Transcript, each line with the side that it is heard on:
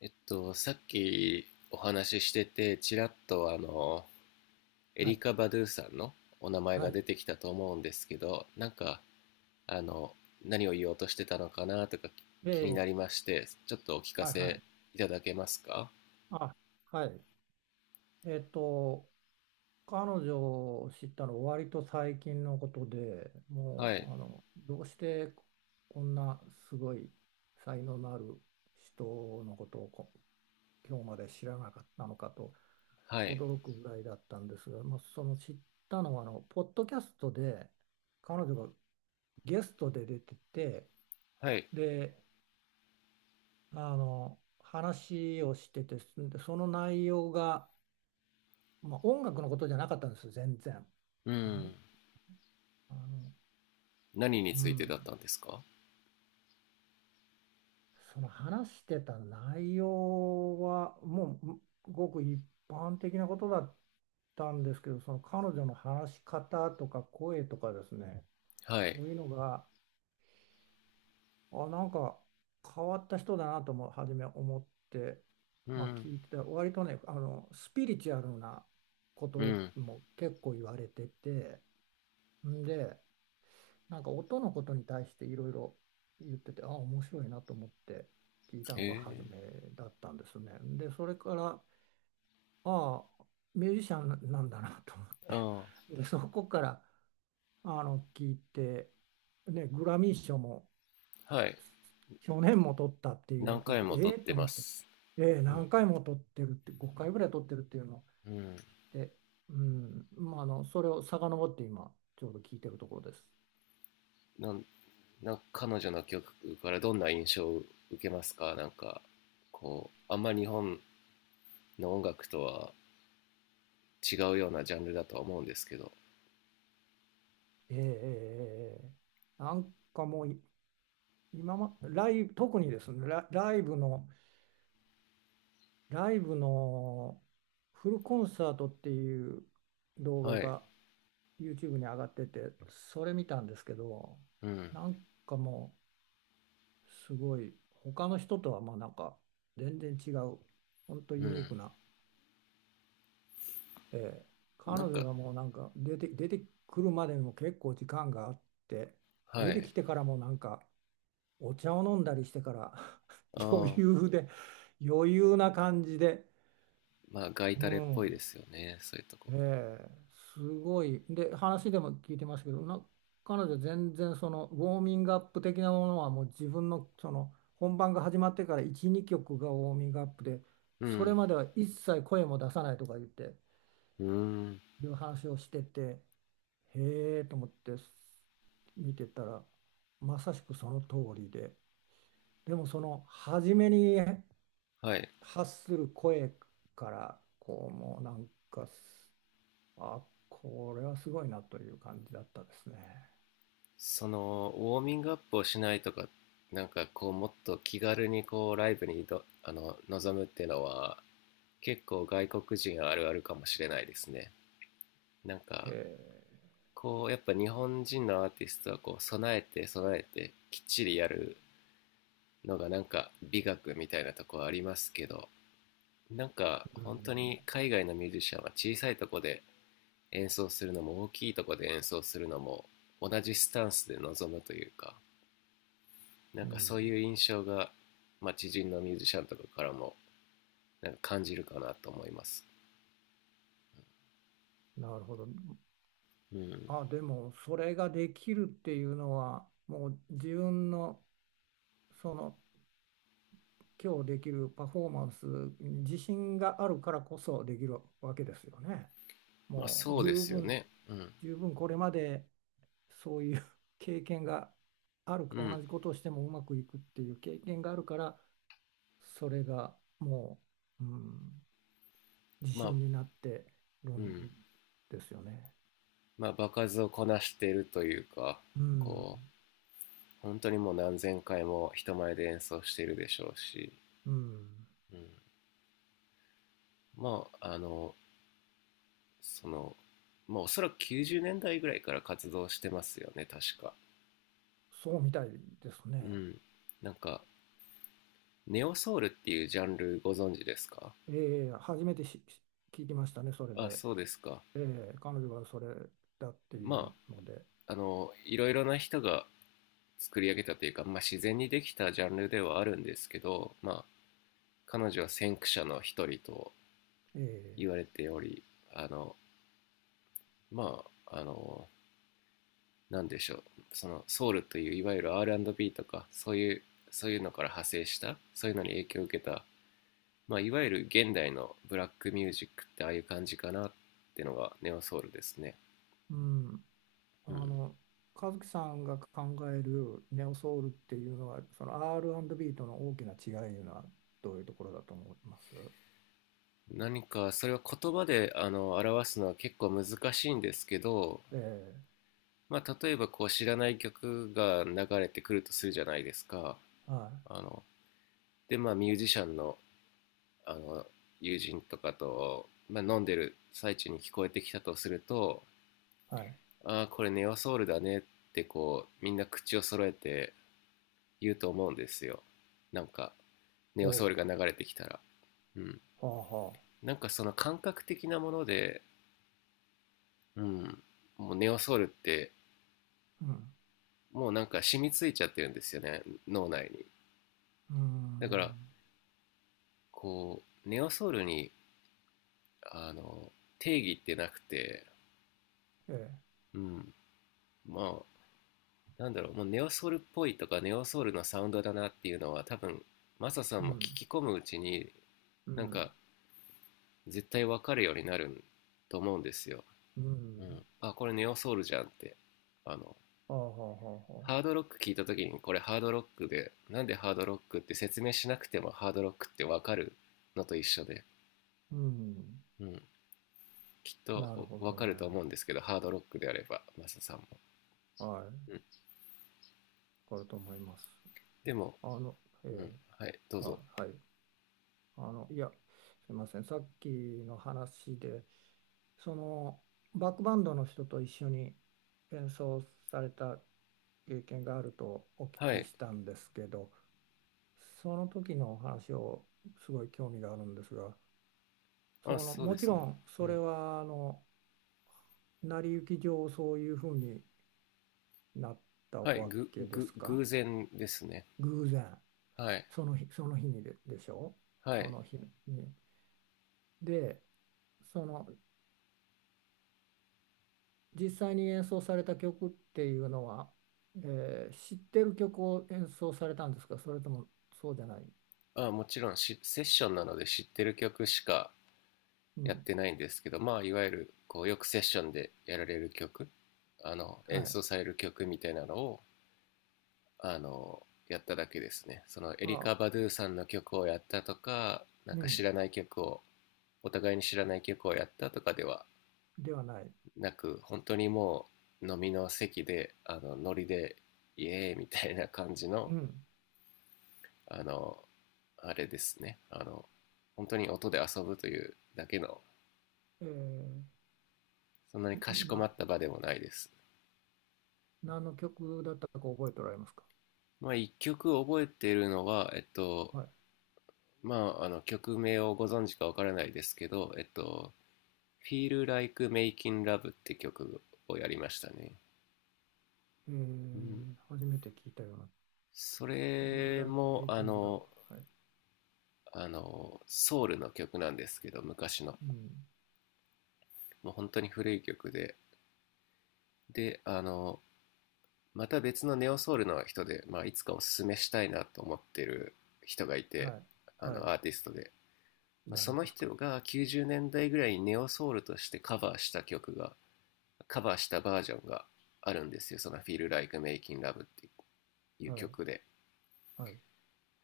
left: さっきお話ししてて、ちらっとエ
right: は
left: リ
right: い。
left: カ・バドゥさんのお名前
right: は
left: が
right: い。
left: 出てきたと思うんですけど、あの、何を言おうとしてたのかなとか
right: え
left: 気にな
right: え、
left: りまして、ちょっとお聞か
right: はいは
left: せ
right: い。
left: いただけますか？
right: あ、はい。えっと、彼女を知ったの割と最近のことで、も
left: は
right: う、
left: い、
right: どうしてこんなすごい才能のある人のことを今日まで知らなかったのかと
left: はい、
right: 驚くぐらいだったんですが、まあ、その知ったのは、ポッドキャストで彼女がゲストで出てて、
left: はい。
right: で、話をしててでその内容が、まあ、音楽のことじゃなかったんですよ全然。
left: う
right: あ
left: ん。
right: あの、
left: 何に
right: う
left: ついて
right: ん、
left: だったんですか？
right: その話してた内容はもうごく一般的なことだったんですけどその彼女の話し方とか声とかですね
left: はい。
right: そういうのがなんか変わった人だなとも初め思って、
left: う
right: まあ、
left: ん、
right: 聞いてた割とねスピリチュアルなこ
left: う
right: と
left: ん。
right: も結構言われててんでなんか音のことに対していろいろ言ってて面白いなと思って聞いた
left: へ
right: のが初
left: え。
right: めだったんですね。でそれからああミュージシャンなんだなと思っ
left: あ
right: てでそこから聞いて、ね、グラミー賞も
left: あ、はい。
right: 去年も取ったっていうのを
left: 何
right: 聞い
left: 回
right: て、
left: も撮っ
right: ええ
left: て
right: と
left: ま
right: 思って、
left: す。
right: ええ
left: うん、
right: 何回も取ってるって、5回ぐらい取ってるっていうのを
left: うん。
right: 聞いて、うん、まあ、それを遡って今、ちょうど聞いてるところです。
left: なんなんか彼女の曲からどんな印象を受けますか？なんかこうあんまり日本の音楽とは違うようなジャンルだとは思うんですけど。
right: えーえーえーえなんかもうい、今ま、ライブ、特にですね、ライブのフルコンサートっていう動
left: は
right: 画
left: い。
right: が YouTube に上がってて、それ見たんですけど、
left: うん、
right: なんかもう、すごい他の人とはまあなんか全然違う本当
left: う
right: ユニー
left: ん。
right: クな、ええ彼
left: なん
right: 女
left: か、
right: がもうなんか出てくるまでにも結構時間があって
left: は
right: 出て
left: い。
right: きてからもなんかお茶を飲んだりしてから 余
left: ああ。
right: 裕で余裕な感じで、
left: まあ、ガイ
right: う
left: タレっぽいで
right: ん、
left: すよね、そういうとこ。
right: ええ、すごい。で、話でも聞いてますけど、彼女全然そのウォーミングアップ的なものはもう自分のその本番が始まってから1、2曲がウォーミングアップで、
left: う
right: それ
left: ん、
right: までは一切声も出さないとか言って、
left: うん、
right: いう話をしてて、へえと思って見てたら、まさしくその通りで、でもその初めに
left: はい。
right: 発する声から、こうもうなんかあ、これはすごいなという感じだったですね。
left: そのウォーミングアップをしないとか、なんかこうもっと気軽にこうライブにどあの臨むっていうのは結構外国人あるあるかもしれないですね。なん
right: へ
left: か
right: え、
left: こうやっぱ日本人のアーティストはこう備えて備えてきっちりやるのがなんか美学みたいなとこありますけど、なんか
right: う
left: 本当
right: ん、
left: に海外のミュージシャンは小さいとこで演奏するのも大きいとこで演奏するのも同じスタンスで臨むというか、なん
right: う
left: かそう
right: ん、
left: いう印象が、まあ、知人のミュージシャンとかからもなんか感じるかなと思います。
right: なるほど。
left: うん。
right: あ、でもそれができるっていうのは、もう自分のその今日できるパフォーマンスに自信があるからこそできるわけですよね。
left: まあ、
right: もう
left: そう
right: 十
left: ですよ
right: 分、
left: ね。うん、
right: 十分これまでそういう 経験がある、
left: う
right: 同
left: ん。
right: じことをしてもうまくいくっていう経験があるから、それがもう、うん。自
left: まあ。
right: 信になってる
left: う
right: ん
left: ん。
right: ですよね。
left: まあ、場数をこなしているというか、
right: うん、
left: こう本当にもう何千回も人前で演奏しているでしょうし、
right: うん、
left: うん、まあそのまあおそらく90年代ぐらいから活動してますよね、確か。
right: そうみたいです
left: う
right: ね。
left: ん。なんかネオソウルっていうジャンルご存知ですか？
right: ええ、初めて聞きましたね、それ
left: あ、
right: で。
left: そうですか。
right: ええ、彼女はそれだってい
left: ま
right: うので。
left: あいろいろな人が作り上げたというか、まあ、自然にできたジャンルではあるんですけど、まあ、彼女は先駆者の一人と
right: ええ、
left: 言われており、あのまあ何でしょう、そのソウルといういわゆる R&B とかそういうのから派生したそういうのに影響を受けた、まあ、いわゆる現代のブラックミュージックってああいう感じかなってのがネオソウルですね。
right: うん、あ
left: うん、
right: の、和樹さんが考えるネオソウルっていうのは、その R&B との大きな違いいうのはどういうところだと思います？
left: 何かそれは言葉で表すのは結構難しいんですけど、
right: ええ、
left: まあ、例えばこう知らない曲が流れてくるとするじゃないですか。
right: は
left: あので、まあミュージシャンのあの友人とかと、まあ、飲んでる最中に聞こえてきたとすると
right: い、はい。
left: 「ああ、これネオソウルだね」ってこうみんな口を揃えて言うと思うんですよ、なんかネ
right: ほ
left: オソウルが流れてきたら。うん。
right: う、はあはあ。
left: なんかその感覚的なもので、うん、もうネオソウルって
right: うん、
left: もうなんか染みついちゃってるんですよね、脳内に。
right: うー
left: だから
right: ん、
left: こうネオソウルにあの定義ってなくて、
right: ええ。
left: うん、まあなんだろう、もうネオソウルっぽいとかネオソウルのサウンドだなっていうのは多分マサさん
right: う
left: も聞
right: ん、
left: き込むうちに
right: う
left: なん
right: ん、
left: か絶対わかるようになると思うんですよ。
right: う
left: う
right: ん。
left: ん、あ、これネオソウルじゃんって、あの
right: ああ、はあ、はあ、は
left: ハ
right: あ。
left: ードロック聞いた時にこれハードロックで、なんでハードロックって説明しなくてもハードロックってわかるのと一緒で、
right: うん。
left: うん、きっ
right: なる
left: と
right: ほ
left: わ
right: ど
left: か
right: ね。
left: ると思うんですけど、ハードロックであればマサさんも。
right: はい。
left: う
right: わ
left: ん。
right: かると思います。
left: でも、
right: あの、え
left: う
right: え、
left: ん、はい、どう
right: あ、
left: ぞ。
right: はい。いや、すいません。さっきの話で、その、バックバンドの人と一緒に演奏された経験があるとお聞
left: は
right: き
left: い、
right: したんですけど、その時のお話をすごい興味があるんですが、
left: あ、
right: その、
left: そう
right: も
left: で
right: ち
left: す
right: ろ
left: ね。
right: ん
left: う
right: それ
left: ん。
right: は、成り行き上そういうふうになった
left: はい、
right: わけですか？
left: 偶然ですね。
right: 偶然
left: はい。
right: その日その日にでしょ？
left: は
right: そ
left: い。
right: の日に。でその実際に演奏された曲っていうのは、知ってる曲を演奏されたんですか？それともそうじゃない、
left: あ、もちろんセッションなので知ってる曲しか
right: う
left: やっ
right: ん、
left: てないんですけど、まあ、いわゆる、こう、よくセッションでやられる曲、
right: は
left: 演
right: い。
left: 奏される曲みたいなのを、やっただけですね。その、エリカ・
right: あ、
left: バドゥさんの曲をやったとか、なん
right: う
left: か知
right: ん、
left: らない曲を、お互いに知らない曲をやったとかでは
right: ではない。
left: なく、本当にもう、飲みの席で、ノリで、イエーイみたいな感じの、
right: うん。
left: あの、あれですね。本当に音で遊ぶというだけの、
right: えー
left: そんなにかしこま
right: な、
left: った場でもないです。
right: 何の曲だったか覚えておられますか？
left: まあ、一曲覚えてるのは、
right: はい。
left: まあ、曲名をご存知かわからないですけど、Feel Like Making Love って曲をやりましたね。
right: え
left: うん、
right: ー初めて聞いたような
left: そ
right: feel
left: れ
right: like
left: も、
right: making love. はい。
left: ソウルの曲なんですけど、昔の。
right: うん。
left: もう本当に古い曲で。で、また別のネオソウルの人で、まあ、いつかおすすめしたいなと思ってる人がいて、
right: はい。はい。
left: アーティストで、まあ、そ
right: 誰
left: の
right: ですか？
left: 人が90年代ぐらいにネオソウルとしてカバーした曲が、カバーしたバージョンがあるんですよ、その「Feel Like Making Love」っていう
right: はい。
left: 曲で。
right: はい。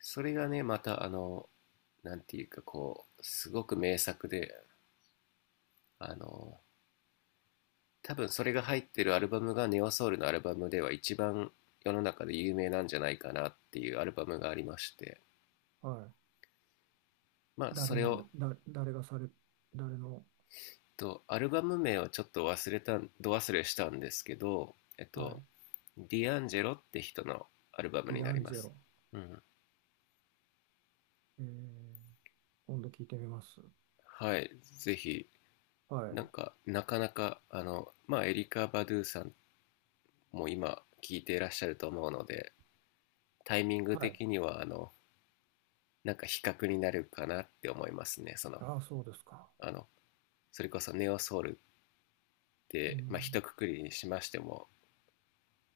left: それがね、またなんていうか、こうすごく名作で、あの多分それが入ってるアルバムがネオソウルのアルバムでは一番世の中で有名なんじゃないかなっていうアルバムがありまして、
right: はい。
left: まあ、そ
right: 誰
left: れ
right: なんで、
left: を、
right: だ、誰がされ、誰の、
left: アルバム名をちょっと忘れたど忘れしたんですけど、
right: はい。
left: ディアンジェロって人のアルバム
right: デ
left: に
right: ィ
left: な
right: ア
left: り
right: ン
left: ま
right: ジェ
left: す。
right: ロ。
left: うん。
right: えー、今度聞いてみます。
left: はい、ぜひ。
right: は
left: な
right: い。
left: んか、なかなか、まあ、エリカ・バドゥさんも今、聴いていらっしゃると思うので、タイミング
right: はい。
left: 的には、なんか比較になるかなって思いますね。その、
right: ああ、そうですか。
left: あの、それこそネオソウルっ
right: う
left: て、まあ、一
right: ん。
left: 括りにしましても、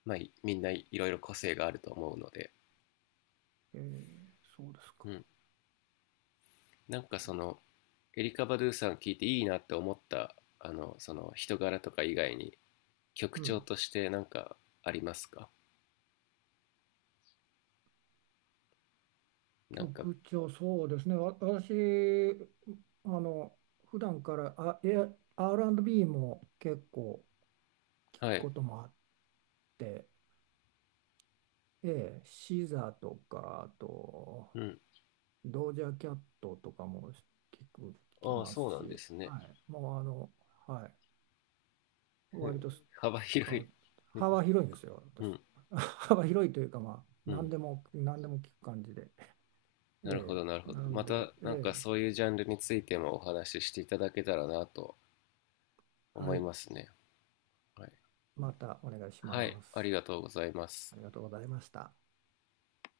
left: まあ、みんないろいろ個性があると思うので。
right: えー、そうですか。
left: うん。なん
right: は
left: か、
right: あ
left: そのエリカ・バドゥさん聞いていいなって思ったその人柄とか以外に、曲
right: う
left: 調
right: ん。
left: としてなんかありますか？なんか、
right: 曲調、そうですね。私、あの、普段から、R&B も結構聞く
left: はい。
right: こともあって、ええ、シザとか、あと、
left: うん。
right: ドージャーキャットとかもく、聞き
left: ああ、
right: ま
left: そ
right: す
left: うなんで
right: し、
left: すね。
right: はい、もうはい、割とすす
left: 幅
right: あ
left: 広
right: の
left: い
right: 幅広いんですよ、
left: う
right: 私。
left: ん、
right: 幅広いというか、まあ、
left: う
right: 何
left: ん。
right: でも、何でも聞く感じで。
left: なるほ
right: え
left: ど、なる
right: え、
left: ほど。
right: な
left: ま
right: んで、
left: た
right: え
left: なんか
right: え、
left: そういうジャンルについてもお話ししていただけたらなと思
right: は
left: い
right: い、
left: ますね。はい、
right: またお願いし
left: はい、
right: ま
left: あり
right: す。
left: がとうございま
right: あ
left: す
right: りがとうございました。